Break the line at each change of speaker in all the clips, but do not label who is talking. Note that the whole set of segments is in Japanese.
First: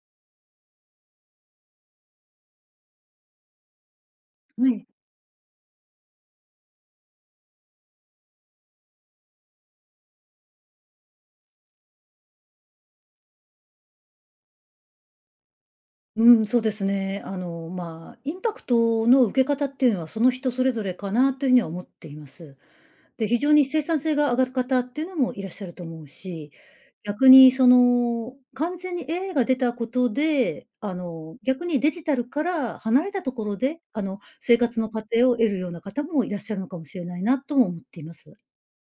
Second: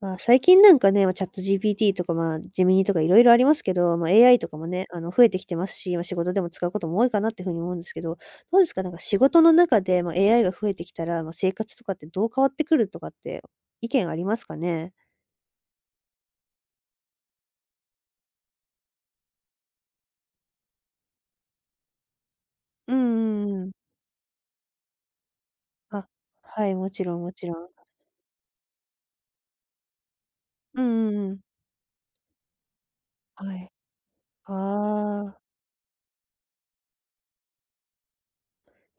最近なんかね、ChatGPT とか、ジェミニとかいろいろありますけど、AI とかも
は
ね、
い。
増えてきてますし、仕事でも使うことも多いかなっていうふうに思うんですけど、どうですか？なんか仕事の中で、AI が増えてきたら、生活とかってどう変わってくるとかって意見ありますかね？
インパクトの受け方っていうのは、その人それぞれかなというふうには思っています。
うんう
非
ん
常
うん
に
うん。
生産性が上がる方っていうのもいらっしゃると思う
あ、
し、
はい、もちろん
逆
もちろ
に
ん。
完全に AI が出たことで、
うんうんうん。
逆にデジタルから離れたとこ
は
ろ
い。
で、生活の過程を
ああ。
得るような方もいらっしゃるのかもしれないなとも思っています。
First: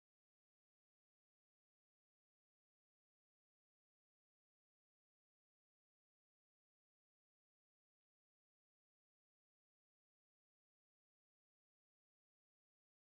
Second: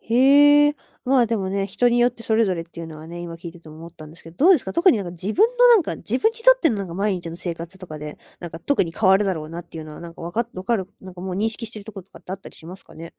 へえ、でもね、人によってそれぞれっていうのはね、今聞いてても思ったんですけど、どうですか？特になんか自分のなんか、自分にとってのなんか毎日の生活とかで、なんか特に変わるだろうなっていうのはなんかわかる、なんかもう認識してるところとかってあったりしますかね？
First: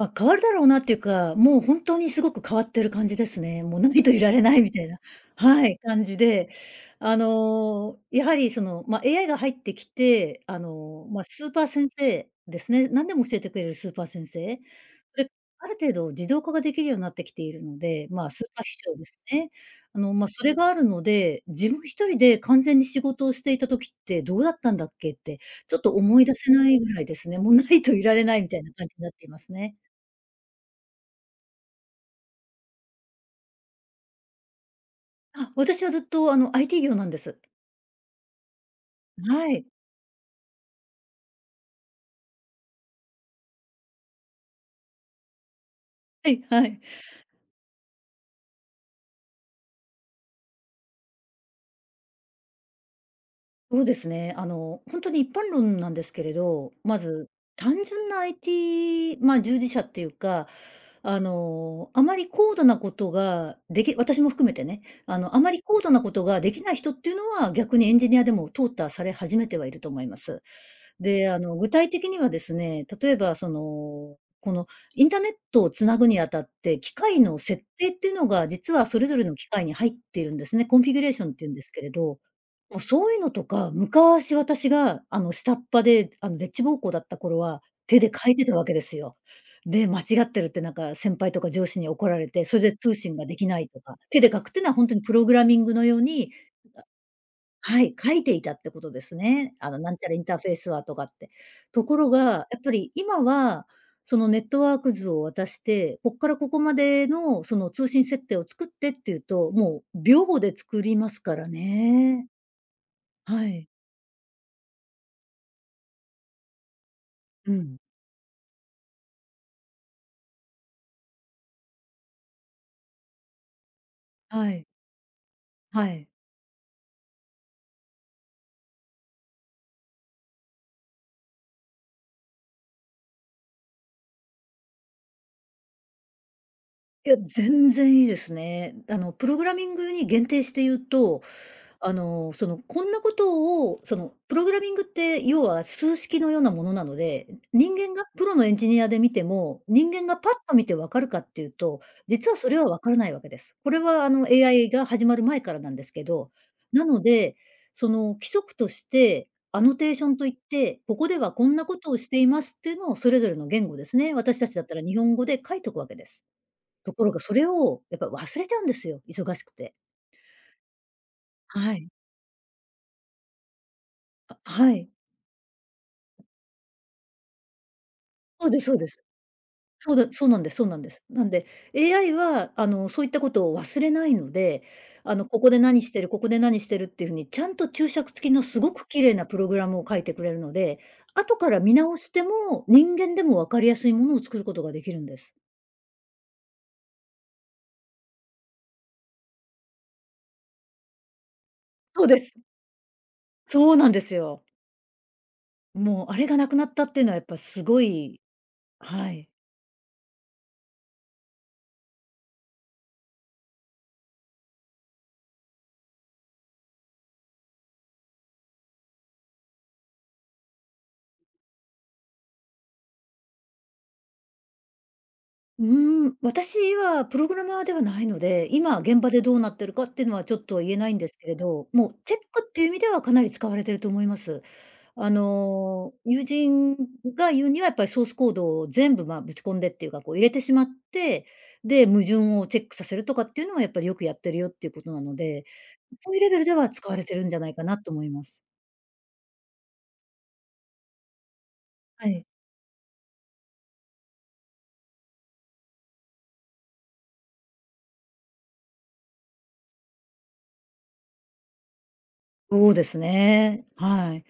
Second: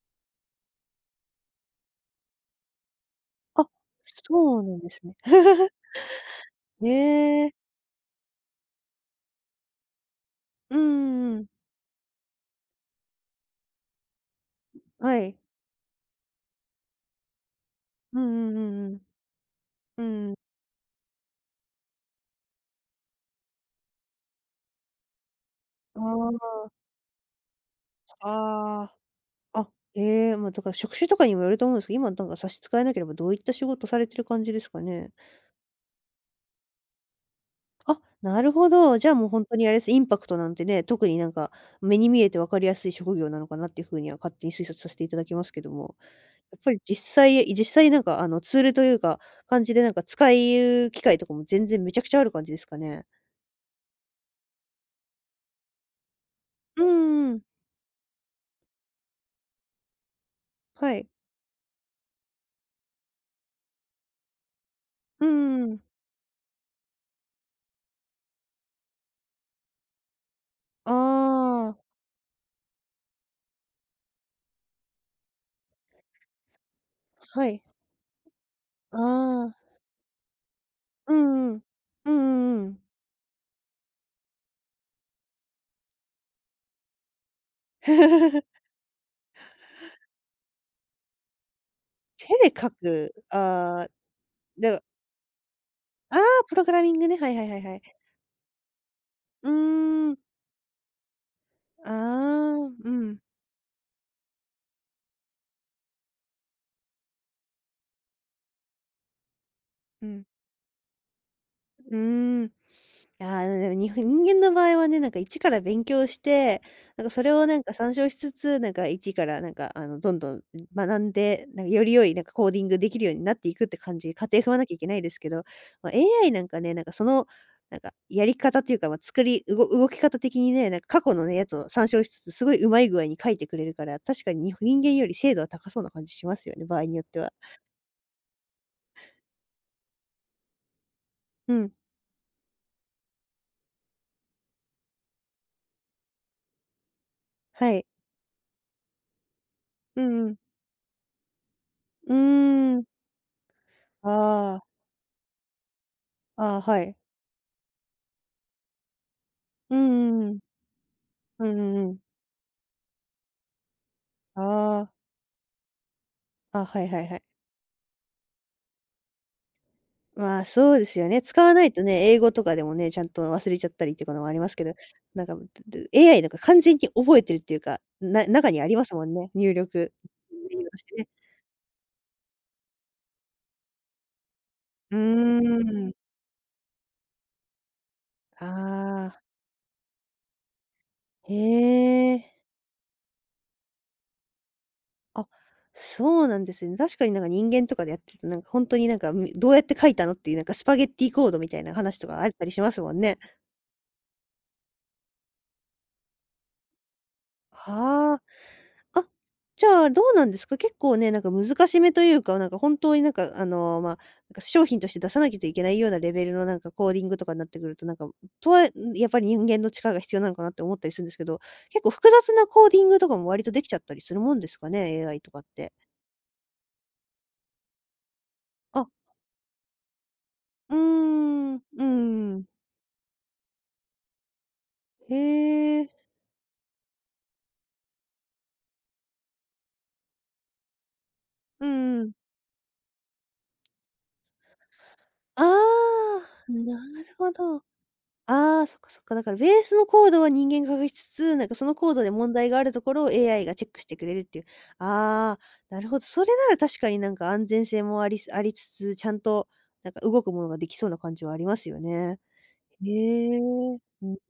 変わるだろうなっていうか、もう本当にすごく変わってる感じですね。
あ、
もうないといられな
そう
いみ
なん
たい
で
な、
すね。
はい、感じで、
へ
あ
え、
の、やはりその、まあ、AI が入ってきて、
うんうんうん。
スーパー先生ですね、何でも教えてくれるスーパー先生。
は
で、
い。
ある程度自動化ができるようになってきているので、
うん
まあ、スー
う
パー秘書
んうん
ですね。
うん。うん。
それがあるので、自分一人で完全に仕事をしていた時ってどうだったんだっけって、ちょっと思い出せ
あ
ないぐらいですね。もうないといられ
あ、
ないみたいな
あ
感じ
あ。
になっていますね。
ええ、だから職種とかにもよると思うんですけど、今なんか差し支えなければどういった仕事されてる感じですかね？
私はずっとあの IT 業なんです。
あ、なるほど。じゃあもう本
は
当
い。
にあれです、インパクトなんてね、特になんか目に見えて分かりやすい職業なのかなっていう風には勝手に推察させていただきますけども、
はい
やっ
は
ぱり
い。
実際なんかツールというか、感じでなんか使う機会とかも全然めちゃくちゃある感じですかね？
そうですね。本当に一般論なんですけれど、
う
ま
ん
ず、
うん。
単純な IT、まあ、従事者っていうか、
はい。
あの、あまり高度なことができ私も含めてね、あ
う
の、あま
ん
り
うん
高度なことができない人っていうのは、逆にエンジニアでも淘汰され始めてはいると思います。
あ
で、あの、具
あ、
体的にはですね、例えばこのインターネットをつなぐにあたって、機械の
はい。
設定っていうのが、実はそれぞれの機
ああ、
械に入っているんですね。コンフィギュレー
う
ションっていう
ん
ん
うん。
ですけれ
うん
ど、
うんう
もう
ん。
そういうのとか、昔私があの、下っ端で、あの、でっち奉公だった頃は、手で書いてた わけですよ。で、間違ってるってなんか先輩とか上司に怒ら
手
れて、
で
それ
書
で通
く、
信ができないと
ああ、
か、手で書くっていう
だ
のは
から
ほんとにプログラミングのよう
ああ、
に、
プログラミングね、はいはいはいは
は
い。
い、書いていたってことです
うー
ね。あの、なんちゃら
ん、
インターフェースはとかって。と
あ
ころが、やっぱ
あ、う
り
ん。
今は、そのネットワーク図を渡して、こっからここまでのその通信設定を作ってっていうと、もう
うん。
秒で作りますから
う
ね。
ーん。あ
は
あ、で
い。
もに人間の場合はね、なんか一から勉強して、なんかそれを
う
なんか
ん。
参照しつつ、なんか一からなんかどんどん学んで、なんかより良いなんかコーディングできるようになっていくって感じ、過程踏
は
まな
い。
きゃいけないですけど、
は
まあ、
い。
AI なんかね、なんかその、なんかやり方というか、作りう動き方的にね、なんか過去のね、やつを参照しつつ、すごいうまい具合に書いてくれるから、確かに人間より精度は高そうな感じしますよね、場合によっ
いや、
ては。
全然いいですね。あの、プログラミングに限定して言うと、
うん、
こんなことを、プログラミングって、要は数式のようなものなので、
は
人
い。
間がプロのエンジニアで見ても、人
う
間が
ん
パ
う
ッ
ん。
と見て分かるかっていうと、
う
実はそれは
ー
分
ん。
からないわけです。これは、あの、
ああ。
AI が始まる前からなんですけど、
ああ、は
な
い。
ので、その、規則として、アノ
う
テーションとい
んう
っ
ん
て、ここでは
うん。
こ
う
ん
んう
なこ
ん
と
う
を
ん。
していますっていうのをそれぞれの言語ですね、私たちだったら
あ
日本語で書いとくわけです。
あ、あ、はい
と
は
こ
い
ろ
は
が
い。
それをやっぱ忘れちゃうんですよ、忙しくて。
そうですよね。使わない
は
と
い。
ね、英語とかでもね、ちゃんと忘れちゃったりっていうこともあ
あ、
りますけ
は
ど、
い。
なんか、で AI なんか完全に覚えてるっていうか、
そ
中
う
に
で
あ
すそ
り
う
ま
で
す
す。
もんね、入力
そうだそうなんで
メ
すそ
ニュ
う
ーと
なん
し
で
て
す。
ね。
なんで、AI は、あの、そういったことを忘れないので、
う
ここで何
ー
し
ん。
てる、ここで何してるっていうふうに、ちゃんと注釈付きのすごく綺
あ
麗
あ、
なプログラムを書いてくれるので、
へ
後から見直して
え。
も、人間でも分かりやすいものを作ることができるんで
あ、
す。
そうなんですね。確かになんか人間とかでやってると、なんか本当になんか、どうやって書いたのっていう、なんかスパゲッティコードみたいな話
そ
と
うで
かあっ
す。
たりしますもんね。
そうなんですよ。もう、あれがなくなったっていうのはやっぱすご
は
い。
あ。あ、
はい。
じゃあ、どうなんですか？結構ね、なんか難しめというか、なんか本当になんかなんか商品として出さなきゃいけないようなレベルのなんかコーディングとかになってくると、なんか、とはやっぱり人間の力が必要なのかなって思ったりするんですけど、結構複雑なコーディングとかも割とできちゃったりするもんですかね、AI とかっ
う
て。
ーん、私はプログラマーではないので、今
あ、
現場でどうなってるかっていうのはちょっと言
うー
えないんですけれ
ん、う
ど、
ー
もうチェッ
ん。
クっていう意味ではかなり使われてると思います。あ
へえ、
の、友人が言うにはやっぱりソースコードを全部、ま、ぶち込んでっていうか、こう入れてしまって、
うう
で、矛
ん。
盾をチェックさせるとかっていうのはやっぱりよくやってるよっていうことなの
あ
で、そういうレベル
あ、
では
な
使われて
る
るん
ほ
じゃない
ど。
かなと思います。
ああ、そっかそっか。だからベースのコードは人間が書きつつ、なんかそのコード
は
で
い。
問題があるところを AI がチェックしてくれるっていう。ああ、なるほど。それなら確かになんか安全性もありつつ、ちゃんとなんか動くものができそうな感じはありますよね。
そうで
へ
す
え。
ね。
う
は
ん。
い。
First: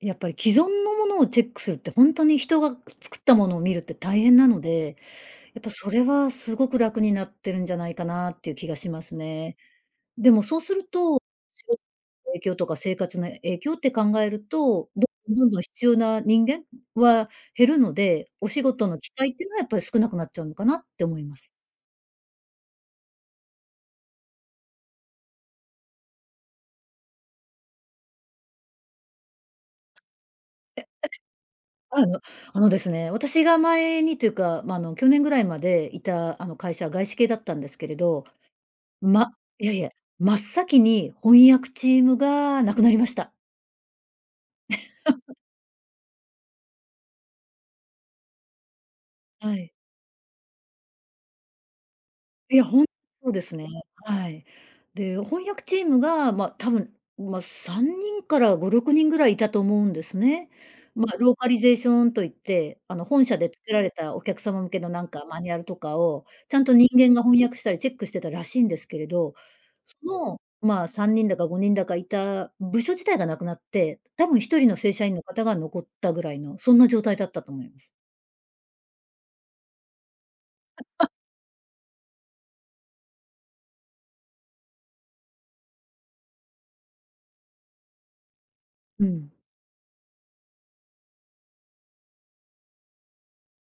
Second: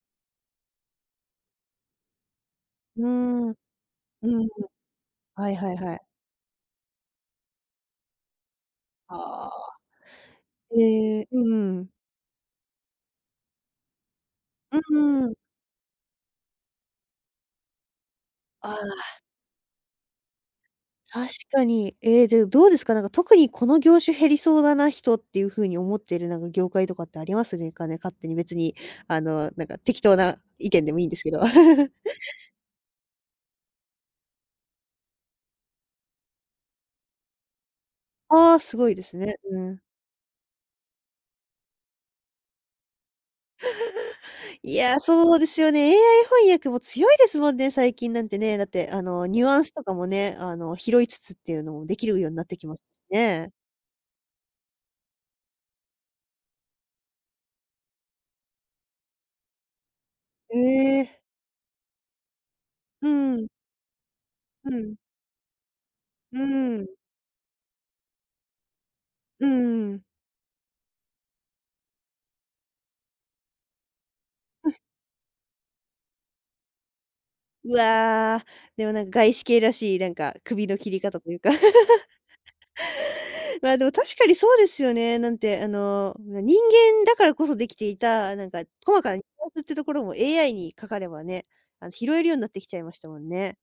やっぱり既存のものをチェックするって、ほんとに人が
う
作ったも
ん。う
のを見るって大変
ん。
なので、
はい
やっぱ
はい
そ
はい。
れはすごく楽になってるんじゃないかなっていう気がしま
あ
すね。
あ。
でもそうすると、
ええ、うん
仕
う
事
ん。
の影響とか生活の影響って考える
う
と、ど
んうん。
んどんどんどん必要な人間は減るので、お仕
あ
事の
あ。
機会っていうのはやっぱり少なくなっちゃうのかなって思い
確
ます。
かに。で、どうですか？なんか特にこの業種減りそうだな、人っていう風に思っているなんか業界とかってありますねかね？勝手に別に、なんか適当な意見でもいいんですけど。
あ のあのですね、私が前にというか、ま、あの去年ぐらいまでいたあの会社は外資系だったんですけれど、
ああ、すごいです
ま
ね。
い
う
やい
ん。
や、真っ先に翻訳チームがなくなりました。
いやー、そうですよね。AI 翻訳も強いですもんね、最近なんてね。だって、ニュ
は
アンス
い。
とかもね、拾いつつっていうのもできるようになって
いや、
きます
ほんそうで
ね。
すね。はい。で、翻訳チームが、まあ、多分、まあ、3人から5、6人ぐらいいたと思うんですね。
え
まあ、
え。
ローカリゼーションといって、あの、
う
本社
ん、
で作られたお客様
う
向けの
ん、
なんかマニュアルとかを、
う
ちゃんと
ん、
人間が翻訳したりチェックしてたらしいんですけれど、
うん。
まあ、3人だか5人だかいた部署自体がなくなって、多分1人の正社員の方が残ったぐらいの、そんな状態だったと思い
う
ます。
わー、でもなんか外資系らしい、なんか首の切り方というか。でも確かにそうですよね。なんて、人間だからこそできていた、なんか細
う
かなニ
ん。
ュアンスってところも AI にかかればね、拾えるようになってきちゃいましたもんね。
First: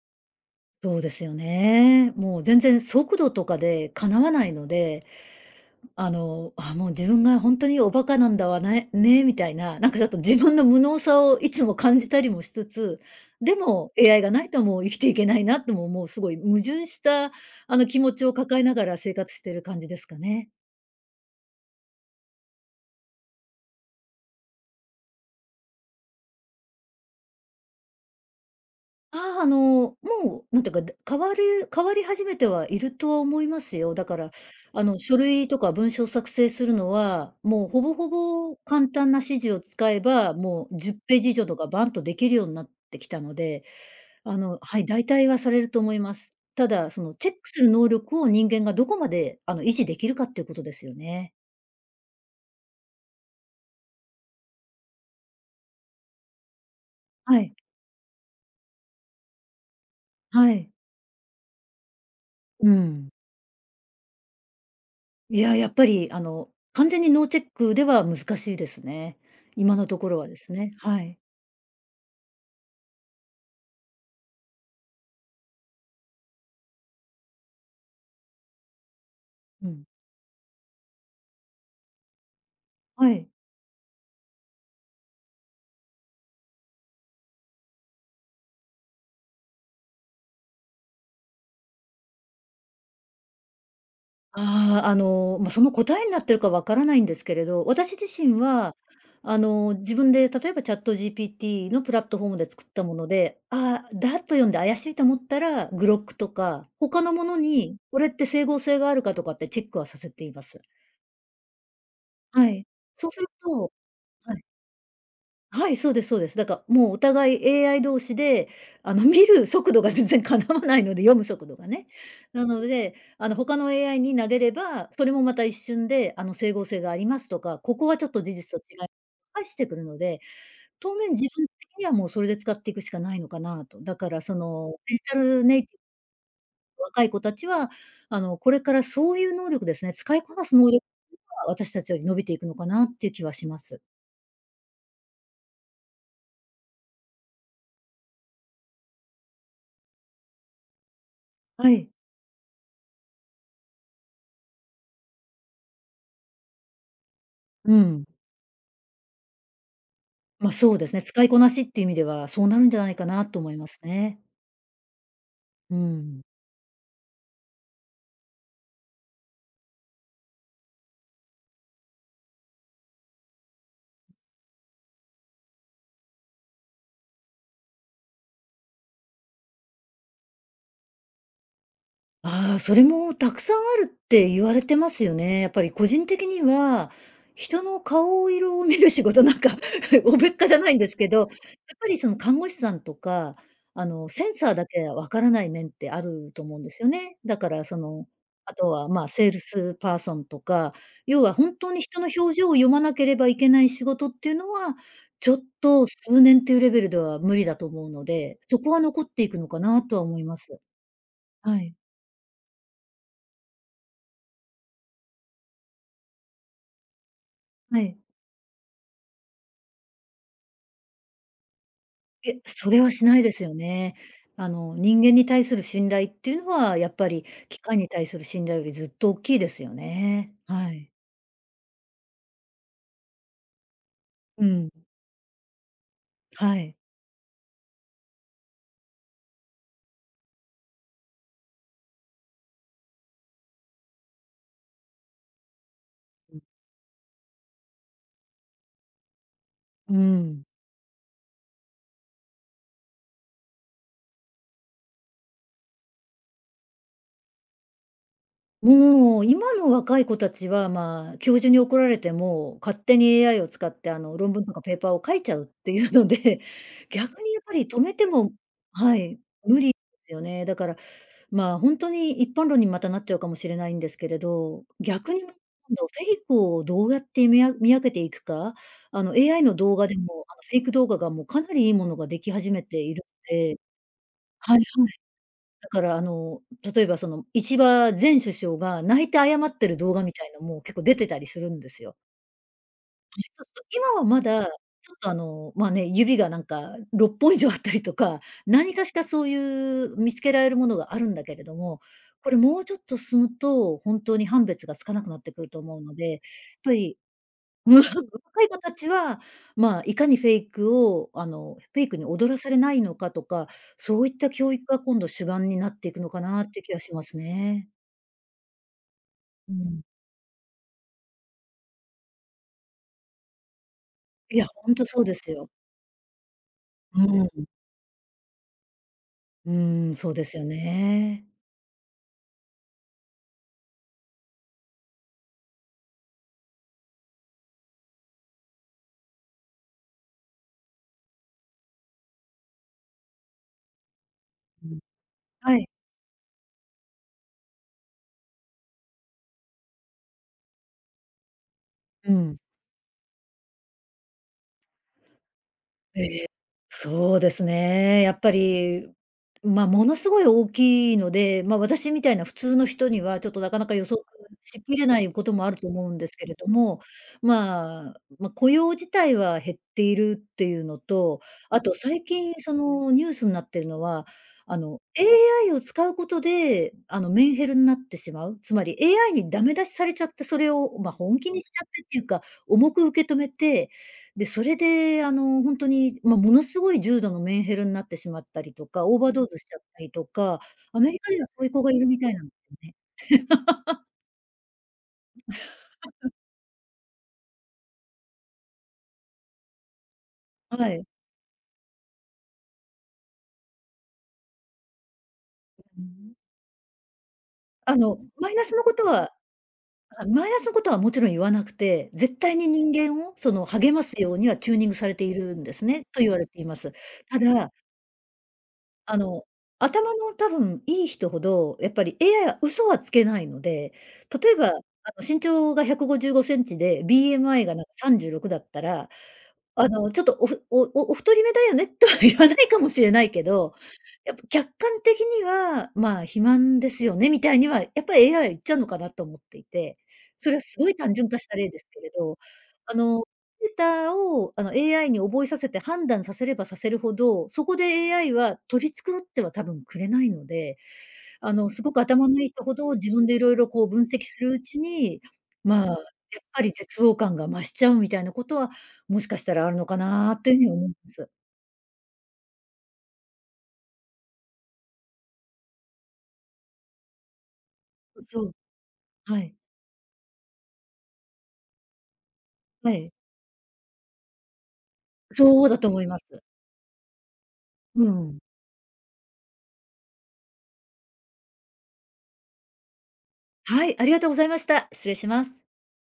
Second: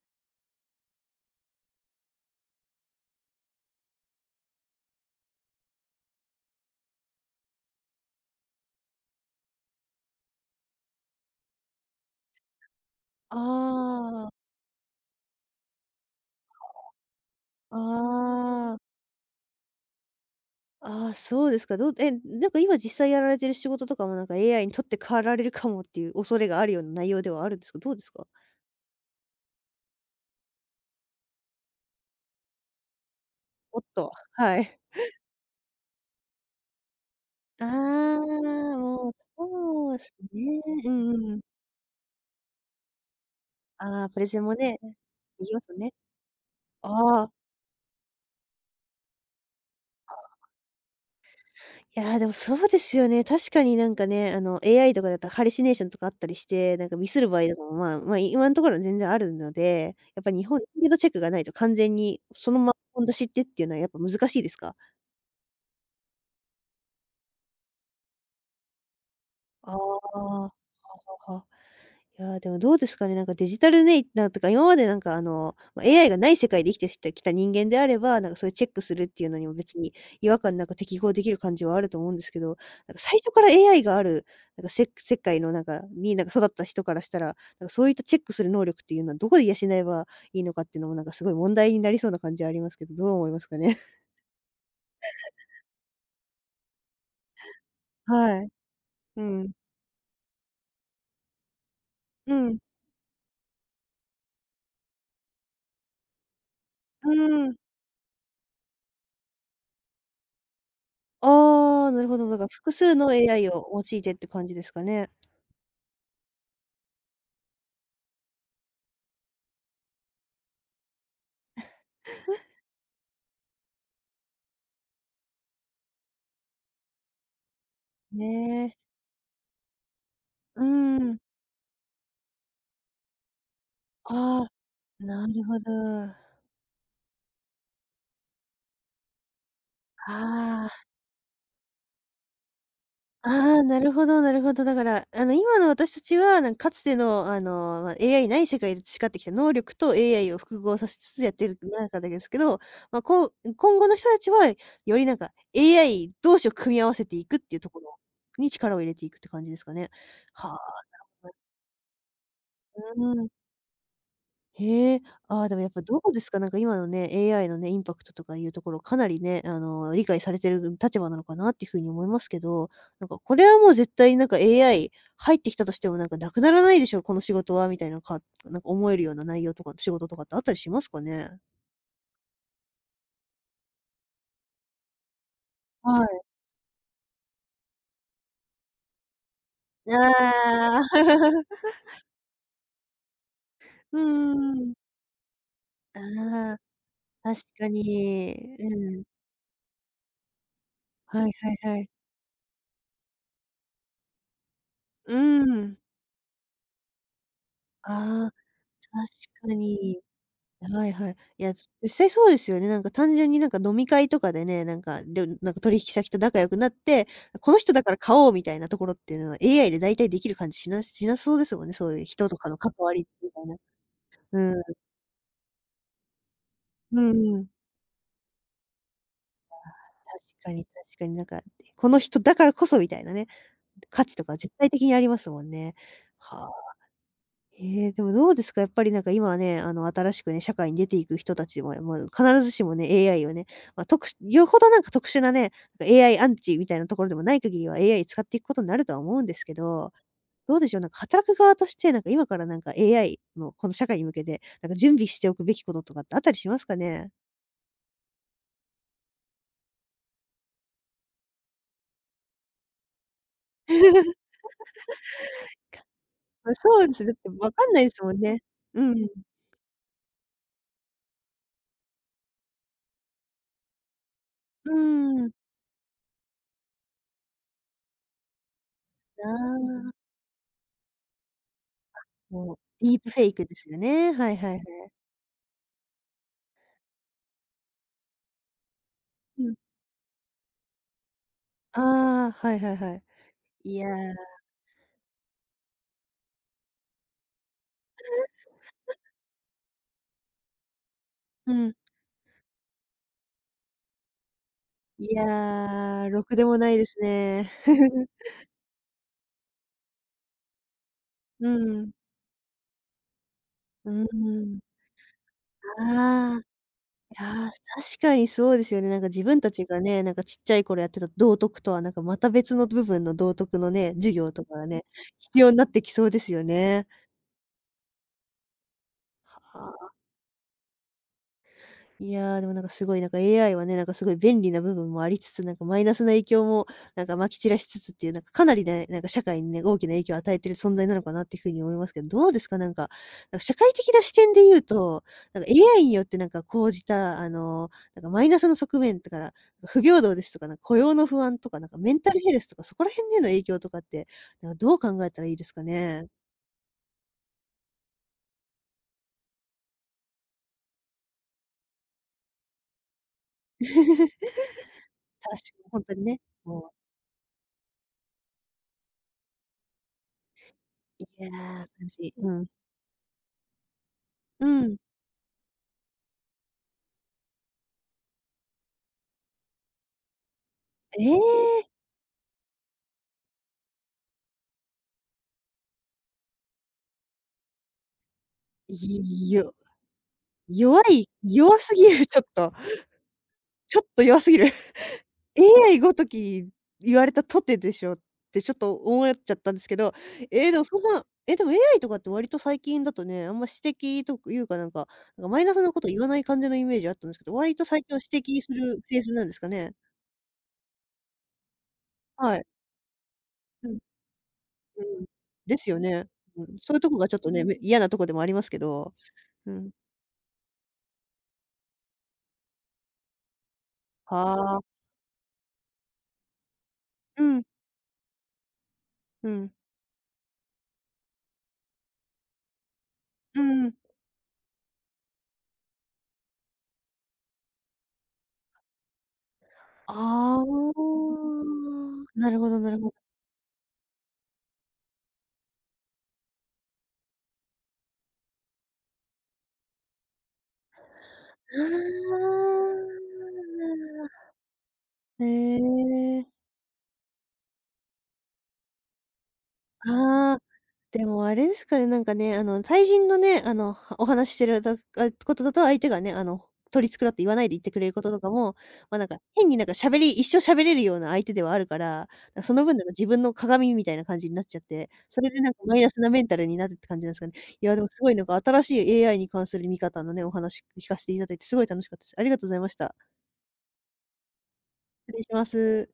そうですよね。もう全然速度とかでかなわないので、もう自分が本当におバカなんだわねね、みたいな、なんかちょっと自分の無能さをいつも感じたりもしつつ、でも AI
あ
がな
あ、
いともう生きていけないなとも、もうすごい矛盾した、あの、気持ちを抱え
あ
な
あ、
がら生活してる感じですかね。
ああ、そうですか。どうえ、なんか今実際やられてる仕事とかもなんか AI に取って代わられるかもっていう恐れがあるような内容ではあるんですか？どうですか？
もう、なんていうか、で変わる変わり始めてはいるとは思います
おっ
よ。だ
と、
から、
はい。
あの、書類とか文章作成するのは、
あ
もうほぼほぼ
あ、
簡
もう、
単な指示を使
そう
え
です
ば、
ね。
もう
う
10
ん
ペ
う
ージ
ん
以
うん。
上とかバンとできるようになってきたので、
ああ、プレ
あ
ゼンも
の、
ね、
はい、
い
大体は
い
さ
りま
れる
す
と
ね。
思います。ただ、その
あ
チェ
あ。
ックする能力を人間がどこまで、あの、維持できるかっていうことですよね。
いや、でもそうですよね。確かになんかね、AI とかだったらハルシネーションとかあったりして、なんかミスる場
は
合と
い、
かも、今のところは全然あるので、やっぱり日
は
本、ス
い、
ピードチェックがないと完全にそのま
う
ま本
ん。
出しってっていうのはやっぱ難しいですか？
いや、やっぱりあの、完全にノーチェックでは難しいですね。
あ
今のところはで
あ
す
ー、
ね。はい。
いやー、でもどうですかね、なんかデジタルネイターとか、今までなんかAI がない世界で生きてきた人間であれば、なんかそういうチェックするっていうのにも
う
別
ん。
に違和感なく適合できる感じはあると思うんですけど、なんか
は
最
い。
初から AI がある、なんか世界のなんかに、なんか育った人からしたら、なんかそういったチェックする能力っていうのはどこで養えばいいのかっていうのもなんかすごい問題になりそうな感じはありますけど、どう思いますかね？
その答えになってるかわからないんですけれど、私自
は
身
い。
は、
う
あ
ん。
の、自分で例えば ChatGPT のプラットフォー
う
ムで
ん。
作ったもので、ああ、だと読んで怪しいと思ったら、Grok とか、他
う
のもの
ん。
に、これって整合性があるかとかってチェックはさせています。
ああ、なるほど。だから
はい。
複数
そう
の
する
AI を
と、
用いてって
はい。
感じですかね。
はい、そうですそうです。だからもうお互い AI 同士で、あの、見る速度が全然叶わないので、読む速度がね。なので、他の AI に投げれば、それもまた一瞬で、整合性がありますとか、ここはちょっと事実と
ね
違
え。
い返してくるので、
う
当
ー
面
ん。
自分的にはもうそれで使っていくしかないのかなと。だからそ
ああ、
の、デジタ
なる
ルネ
ほ
イテ
ど。
ィブ
あ
の若い子たちは、これからそういう能力ですね、使いこなす
あ、
能力が私たちより伸びていくのかなっていう気はし
あ
ま
あ、な
す。
るほどなるほど。だから、今の私たちは、なんか、かつての、AI ない世界で培ってきた能力と AI を複合させつつやってる
はい。
中でですけど、こう、今後の人たちは、よりなんか AI 同士を組み合わせていくっていうと
う
ころ
ん。
に力を入れていくって感じですかね。
ま、
はあ、
そうですね、使いこなしっていう意味では、そうなるんじゃないか
う
な
ん。
と思いますね。
へえ、でもやっ
う
ぱどうで
ん。
すか。なんか今のね、AI のね、インパクトとかいうところ、かなりね、理解されてる立場なのかなっていうふうに思いますけど、なんかこれはもう絶対なんか AI 入ってきたとしてもなんかなくならないでしょ、この仕事はみたいななんか思えるような内容とか、仕事とかってあったりしますかね？
ああ、それもたくさんあるって言われてますよね。やっぱり個
は
人
い。
的には、人の顔色を見る仕事なんか おべっかじゃないん
ああ。
ですけど、やっ ぱりその看護師さんとか、
うう
センサーだ
ん。
けわからない面ってあると
あ
思
あ、
うんですよね。だ
確
から
か
その、
に。
あとは
う
ま
ん。
あ、セールスパーソンとか、要
はい
は
は
本
い
当
は
に
い。
人の表情を読まなければいけない仕事っていうのは、
う
ちょっ
ん。
と数年っていうレベルでは無理だと思うの
ああ、
で、そこは残っ
確
ていくの
か
かなと
に。
は思います。
はいはい。いや、
はい。
実際そうですよね。なんか単純になんか飲み会とかでね、なんか、なんか取引先と仲良くなって、この人
は
だか
い。
ら買おうみたいなところっていうのは AI で大体できる感じしそうですもんね。そういう人と
え、
かの
そ
関
れは
わ
し
り
ない
み
で
た
す
い
よ
な。
ね。
うん。
人間に対する信頼っていうのは、やっ
う
ぱり
んうん。
機械に対する信頼よりずっと大きいですよね。
確かに
は
確
い。
かに。なんか、この人だからこそみたいなね、価値とか
う
絶
ん、
対的にありますもんね。は
は
あ。
い。
へえ、でもどうですか、やっぱりなんか今はね、あの新しくね、社会に出ていく人たちも、まあ、必ずしもね、AI をね、まあ、特殊よほどなんか特殊なね、なんか AI アイアンチみたいなところでもない限りは AI 使っていくことになるとは思うんですけど、
うん。
どうでしょう、なんか働く側として、なんか今からなんか AI のこの社会に向けて、なんか準備しておくべきこととかってあったりしますかね？
もう、今の若い子たちは、まあ、教授に怒られても、勝手に AI を使って、論文とかペーパーを書いちゃうっていうので、
ま、そうですね、だっ
逆
て
にやっ
わ
ぱ
か
り
ん
止
ないで
め
す
て
もん
も
ね。うん。
はい、無理ですよね。だからまあ、本当に一般論にまたなっちゃうかもしれないんですけれど、
う
逆に
ー
今
ん。
度フェイクをどうやって見分けていくか、あの
あ
AI の動画
あ、
でも、あのフェイク動画がもうかなりいいものができ始
もう
めて
ディ
い
ー
る
プフェイ
の
クで
で
すよね。はいはい
は
は
いはい。
い。
だから例えばその石破前首相が泣いて謝
うん。
ってる動画みたいのも結構出てたりするんですよ。
ああ、はいはいはい。
そうそう、
い
今
や
はま
ー
だ、ちょっとまあね、指がなんか6本以上あったりとか、何かしかそういう見つけられるものがあるんだけれ
う
ど
ん。
も、これもうちょっと進むと、本当に判別がつかなく
い
なってくると思うの
や、
で、やっ
ろくでもな
ぱ
いで
り、
すね。
うん、若 い子たちは、まあ、いかにフェイクを
う
フェイ
ん。
クに踊らされないのかとか、
う
そ
ー
ういった教
ん。
育が今度主眼になっていくのか
ああ、
なって気がします
いや、
ね。
確かにそうですよね。なんか自分た
う
ちが
ん。
ね、なんかちっちゃい頃やってた道徳とはなんかまた別の部分の道徳のね、授業
い
と
や、
かが
ほん
ね、
とそうです
必
よ。
要になってきそうですよね。
うん。う
ああ。
ーん、そうですよね。
いやー、でもなんかすごいなんか AI はね、なんかすごい便利な部分もありつつ、なんかマイナスな影響もなんかまき散らしつつっていう、なんかかなりね、なんか社会にね、大きな影響を与えてる存在なのかなっていうふうに思いますけど、どうですか？なんか、なんか社会的な視点で言う
うん。
と、なんか
はい。
AI によってなんか講じた、なんかマイナスの側面だから、不平等ですとか、なんか雇用の不安とか、なんかメンタ
う
ルヘ
ん。
ルスとか、そこら辺への影響とかって、なんかどう考えたらいいですか
え
ね？
え、そうですね。やっぱり、まあ、ものすごい大きいので、まあ、私みたいな普通の人にはちょっとなかなか予測 しきれないこ
確
と
か
もある
に
と
本
思う
当
ん
に
です
ね、
けれど
も
も、まあ、まあ、雇用自体は減っているっていうのと、
う、いや
あ
ー、
と
感
最
じう
近
ん。
そのニュースになってるのは、
う
あ
ん。
の、AI を使うことで、メンヘルになってしまう、つまり AI にダメ出しされちゃって、それを、まあ、
え
本
え！
気にしちゃってっていうか、重く受け止めてで、それで、本当に、まあ、ものすごい重度のメンヘラになってしまったりとか、オーバードー
い
ズし
よ
ちゃったりとか、ア
弱
メリ
い
カにはそういう
弱
子が
す
い
ぎ
るみ
る、
たい
ちょ
な
っ
んです
と。
よね。
ちょっと弱すぎる。AI ごとき言われたとてでしょってちょっと思っちゃったんですけど、え、でも
は
そん
い。
なえ、でも AI とかって割と最近だとね、あんま指摘というかなんか、なんかマイナスなこと言わない感じのイメージあったんですけど、割と
あ
最近
の、
は
マイ
指摘
ナ
す
ス
る
のこ
フ
と
ェー
は
ズなんですかね。
あ、マイナスのことはもちろん言わなくて、絶
は
対
い。
に人間をその
うん、
励
う
ますようにはチューニングされ
ん。
ているんで
で
す
すよ
ね、と
ね。
言われて
う
い
ん、
ます。
そういうとこがちょ
た
っとね、
だ、
嫌なとこでもありますけど。
あの、
うん。
頭の多分いい人ほど、やっぱり AI は嘘はつけないので、例
は
えば、
あ。
身長が155センチで、
うん、
BMI がなんか36だったら
うん、
あの、ちょっとおふおおお太り目だよねとは言わないかもしれないけ
う
ど、
ん。
やっぱ客観的には、まあ、肥満ですよねみたいには、やっぱり AI は言っちゃうのかなと思っていて、そ
あ
れはすごい単純
あ、
化した例ですけれど、
なるほどな
あ
るほ
の、
ど。
データをあの AI に覚えさせて判断させればさせるほど、そこで AI は取り繕っては多分くれないのであの、すごく頭の
あ
いい人ほど、自分でいろいろこう分析す
あ。
るうちに、
へ
まあ、やっ
え。
ぱり絶望感が増しちゃうみたいなことは、もしかしたらあるのかなってい
あ
う
あ。
ふうに思いま
で
す。
もあれですかね、なんかね、対人のね、お話ししてることだと、相手がね、取り繕って言わないで言ってくれることと
そ
か
う、
も、ま、なんか、
はい、
変になんか一生喋れるような相手ではあるから、なんかその
は
分なんか
い。
自分の鏡みたいな感じになっちゃって、それで
そう
なん
だ
か
と
マイ
思い
ナ
ま
ス
す。
なメンタルになるって感じなんですかね。いや、で
う
もすごい
ん。
なんか新しい AI に関する見方のね、お話聞かせていただいてすごい楽しかったです。ありがとうございました。
はい、ありがとうございました。失礼し
失礼
ま
し
す。
ます。